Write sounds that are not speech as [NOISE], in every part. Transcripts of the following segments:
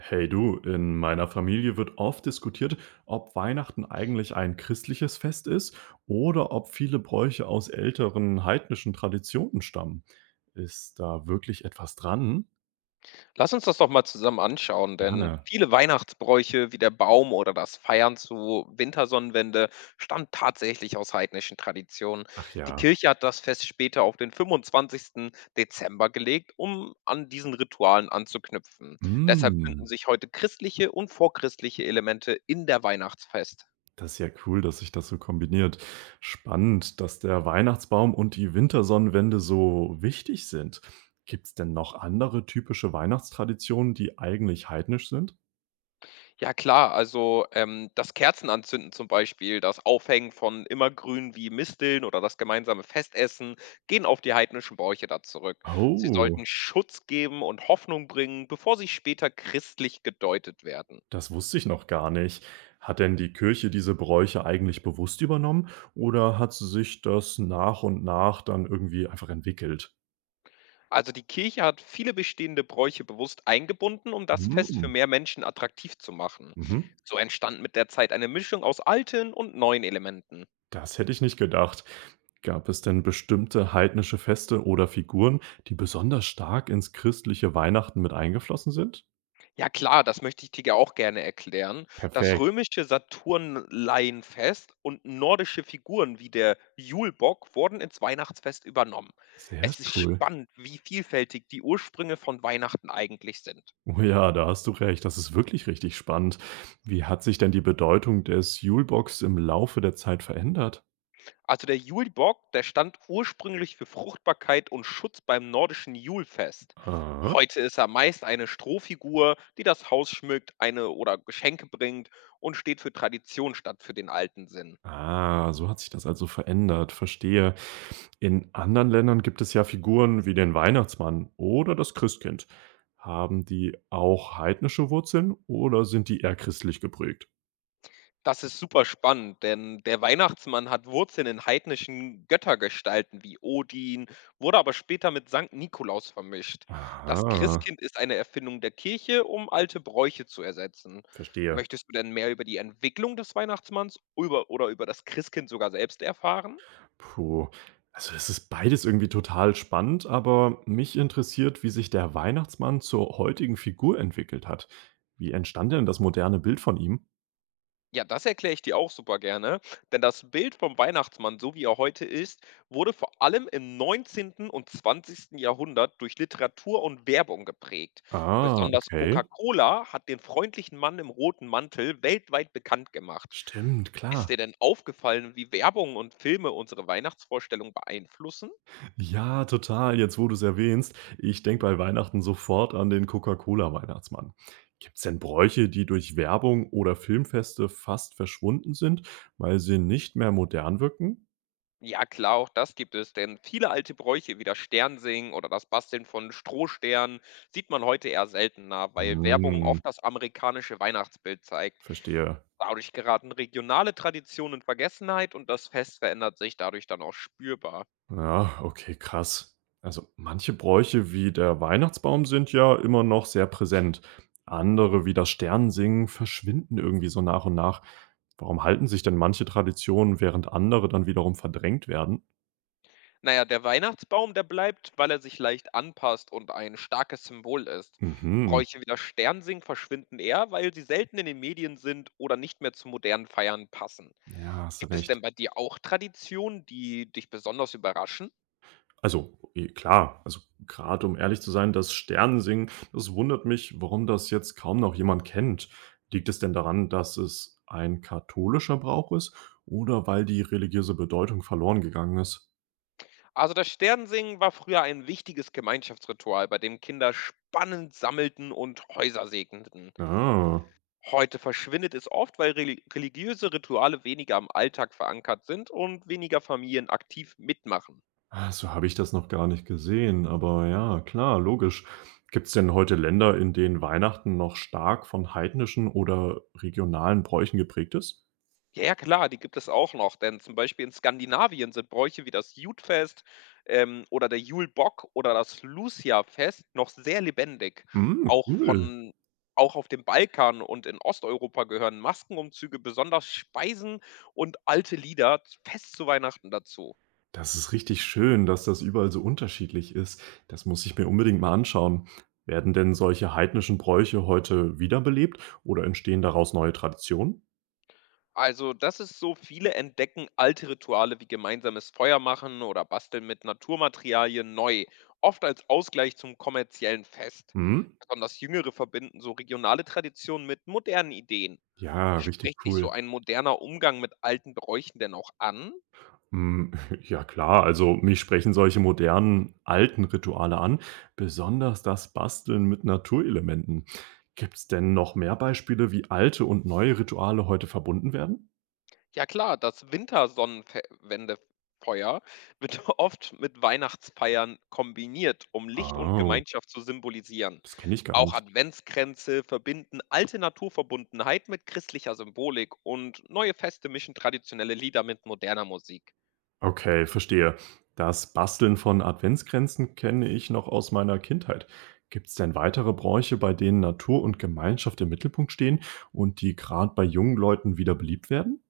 Hey du, in meiner Familie wird oft diskutiert, ob Weihnachten eigentlich ein christliches Fest ist oder ob viele Bräuche aus älteren heidnischen Traditionen stammen. Ist da wirklich etwas dran? Lass uns das doch mal zusammen anschauen, denn Gerne. viele Weihnachtsbräuche wie der Baum oder das Feiern zu Wintersonnenwende stammen tatsächlich aus heidnischen Traditionen. Ach Die ja. Kirche hat das Fest später auf den 25. Dezember gelegt, um an diesen Ritualen anzuknüpfen. Deshalb Mm, finden sich heute christliche und vorchristliche Elemente in der Weihnachtsfest. das ist ja cool, dass sich das so kombiniert. Spannend, dass der Weihnachtsbaum und die Wintersonnenwende so wichtig sind. Gibt es denn noch andere typische Weihnachtstraditionen, die eigentlich heidnisch sind? Ja klar, also, das Kerzenanzünden zum Beispiel, das Aufhängen von Immergrün wie Misteln oder das gemeinsame Festessen gehen auf die heidnischen Bräuche da zurück. Sie Oh. sollten Schutz geben und Hoffnung bringen, bevor sie später christlich gedeutet werden. Das wusste ich noch gar nicht. Hat denn die Kirche diese Bräuche eigentlich bewusst übernommen oder hat sie sich das nach und nach dann irgendwie einfach entwickelt? Also die Kirche hat viele bestehende Bräuche bewusst eingebunden, um das Fest für Hm, mehr Menschen attraktiv zu machen. mhm. So entstand mit der Zeit eine Mischung aus alten und neuen Elementen. Das hätte ich nicht gedacht. Gab es denn bestimmte heidnische Feste oder Figuren, die besonders stark ins christliche Weihnachten mit eingeflossen sind? Ja klar, das möchte ich dir ja auch gerne erklären. Das Perfekt. römische Saturnleienfest und nordische Figuren wie der Julbock wurden ins Weihnachtsfest übernommen. Sehr Es ist cool. spannend, wie vielfältig die Ursprünge von Weihnachten eigentlich sind. Oh ja, da hast du recht. Das ist wirklich richtig spannend. Wie hat sich denn die Bedeutung des Julebox im Laufe der Zeit verändert? Also der Julbock, der stand ursprünglich für Fruchtbarkeit und Schutz beim nordischen Julfest. Aha. Heute ist er meist eine Strohfigur, die das Haus schmückt, eine oder Geschenke bringt und steht für Tradition statt für den alten Sinn. Ah, so hat sich das also verändert, verstehe. In anderen Ländern gibt es ja Figuren wie den Weihnachtsmann oder das Christkind. Haben die auch heidnische Wurzeln oder sind die eher christlich geprägt? Das ist super spannend, denn der Weihnachtsmann hat Wurzeln in heidnischen Göttergestalten wie Odin, wurde aber später mit Sankt Nikolaus vermischt. Das Aha, Christkind ist eine Erfindung der Kirche, um alte Bräuche zu ersetzen. verstehe. Möchtest du denn mehr über die Entwicklung des Weihnachtsmanns über, oder über das Christkind sogar selbst erfahren? Puh. Also es ist beides irgendwie total spannend, aber mich interessiert, wie sich der Weihnachtsmann zur heutigen Figur entwickelt hat. Wie entstand denn das moderne Bild von ihm? Ja, das erkläre ich dir auch super gerne, denn das Bild vom Weihnachtsmann, so wie er heute ist, wurde vor allem im neunzehnten und zwanzigsten Jahrhundert durch Literatur und Werbung geprägt. Ah, Besonders okay. Coca-Cola hat den freundlichen Mann im roten Mantel weltweit bekannt gemacht. Stimmt, Ist klar. dir denn aufgefallen, wie Werbung und Filme unsere Weihnachtsvorstellung beeinflussen? Ja, total. Jetzt, wo du es erwähnst, ich denke bei Weihnachten sofort an den Coca-Cola-Weihnachtsmann. Gibt es denn Bräuche, die durch Werbung oder Filmfeste fast verschwunden sind, weil sie nicht mehr modern wirken? Ja klar, auch das gibt es, denn viele alte Bräuche wie das Sternsingen oder das Basteln von Strohsternen sieht man heute eher seltener, weil Werbung Hm, oft das amerikanische Weihnachtsbild zeigt. verstehe. Dadurch geraten regionale Traditionen in Vergessenheit und das Fest verändert sich dadurch dann auch spürbar. Ja, okay, krass. Also manche Bräuche wie der Weihnachtsbaum sind ja immer noch sehr präsent. Andere wie das Sternensingen verschwinden irgendwie so nach und nach. Warum halten sich denn manche Traditionen, während andere dann wiederum verdrängt werden? Naja, der Weihnachtsbaum, der bleibt, weil er sich leicht anpasst und ein starkes Symbol ist. Mhm. Bräuche wie das Sternsingen verschwinden eher, weil sie selten in den Medien sind oder nicht mehr zu modernen Feiern passen. Ja, hast du Gibt es recht. denn bei dir auch Traditionen, die dich besonders überraschen? Also, klar, also gerade um ehrlich zu sein, das Sternensingen, das wundert mich, warum das jetzt kaum noch jemand kennt. Liegt es denn daran, dass es ein katholischer Brauch ist oder weil die religiöse Bedeutung verloren gegangen ist? Also, das Sternensingen war früher ein wichtiges Gemeinschaftsritual, bei dem Kinder spannend sammelten und Häuser segneten. Ah, Heute verschwindet es oft, weil religiöse Rituale weniger im Alltag verankert sind und weniger Familien aktiv mitmachen. ah, so habe ich das noch gar nicht gesehen, aber ja, klar, logisch. Gibt es denn heute Länder, in denen Weihnachten noch stark von heidnischen oder regionalen Bräuchen geprägt ist? Ja, ja, klar, die gibt es auch noch, denn zum Beispiel in Skandinavien sind Bräuche wie das Jutfest oder der Julbock oder das Lucia-Fest noch sehr lebendig. Mm, Auch cool. von auch auf dem Balkan und in Osteuropa gehören Maskenumzüge, besonders Speisen und alte Lieder fest zu Weihnachten dazu. Das ist richtig schön, dass das überall so unterschiedlich ist. Das muss ich mir unbedingt mal anschauen. Werden denn solche heidnischen Bräuche heute wiederbelebt oder entstehen daraus neue Traditionen? Also, das ist so, viele entdecken alte Rituale wie gemeinsames Feuer machen oder basteln mit Naturmaterialien neu, oft als Ausgleich zum kommerziellen Fest. Hm? Besonders Jüngere verbinden so regionale Traditionen mit modernen Ideen. Ja, richtig Spricht dich so cool. ein moderner Umgang mit alten Bräuchen denn auch an? Hm, [LAUGHS] ja klar, also mich sprechen solche modernen, alten Rituale an, besonders das Basteln mit Naturelementen. Gibt es denn noch mehr Beispiele, wie alte und neue Rituale heute verbunden werden? Ja klar, das Wintersonnenwendefeuer wird [LAUGHS] oft mit Weihnachtsfeiern kombiniert, um Licht und Oh, Gemeinschaft zu symbolisieren. das kenne ich gar Auch nicht. Adventskränze verbinden alte Naturverbundenheit mit christlicher Symbolik und neue Feste mischen traditionelle Lieder mit moderner Musik. Okay, verstehe. Das Basteln von Adventskränzen kenne ich noch aus meiner Kindheit. Gibt es denn weitere Bräuche, bei denen Natur und Gemeinschaft im Mittelpunkt stehen und die gerade bei jungen Leuten wieder beliebt werden?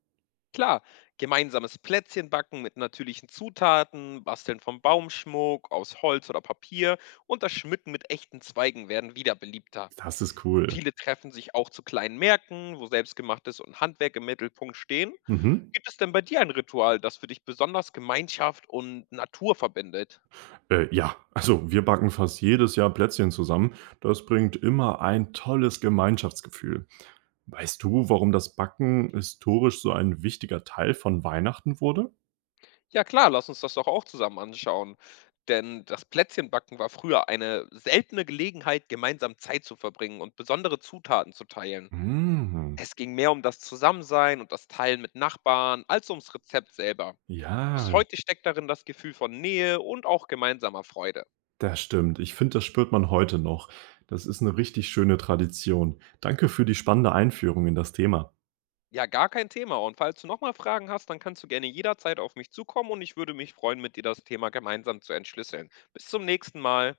Klar, gemeinsames Plätzchenbacken mit natürlichen Zutaten, Basteln vom Baumschmuck aus Holz oder Papier und das Schmücken mit echten Zweigen werden wieder beliebter. Das ist cool. Viele treffen sich auch zu kleinen Märkten, wo Selbstgemachtes und Handwerk im Mittelpunkt stehen. Mhm. Gibt es denn bei dir ein Ritual, das für dich besonders Gemeinschaft und Natur verbindet? Ja, also wir backen fast jedes Jahr Plätzchen zusammen. Das bringt immer ein tolles Gemeinschaftsgefühl. Weißt du, warum das Backen historisch so ein wichtiger Teil von Weihnachten wurde? Ja klar, lass uns das doch auch zusammen anschauen. Denn das Plätzchenbacken war früher eine seltene Gelegenheit, gemeinsam Zeit zu verbringen und besondere Zutaten zu teilen. Mm, Es ging mehr um das Zusammensein und das Teilen mit Nachbarn als ums Rezept selber. Bis ja, heute steckt darin das Gefühl von Nähe und auch gemeinsamer Freude. das stimmt. Ich finde, das spürt man heute noch. Das ist eine richtig schöne Tradition. Danke für die spannende Einführung in das Thema. Ja, gar kein Thema. Und falls du nochmal Fragen hast, dann kannst du gerne jederzeit auf mich zukommen und ich würde mich freuen, mit dir das Thema gemeinsam zu entschlüsseln. Bis zum nächsten Mal.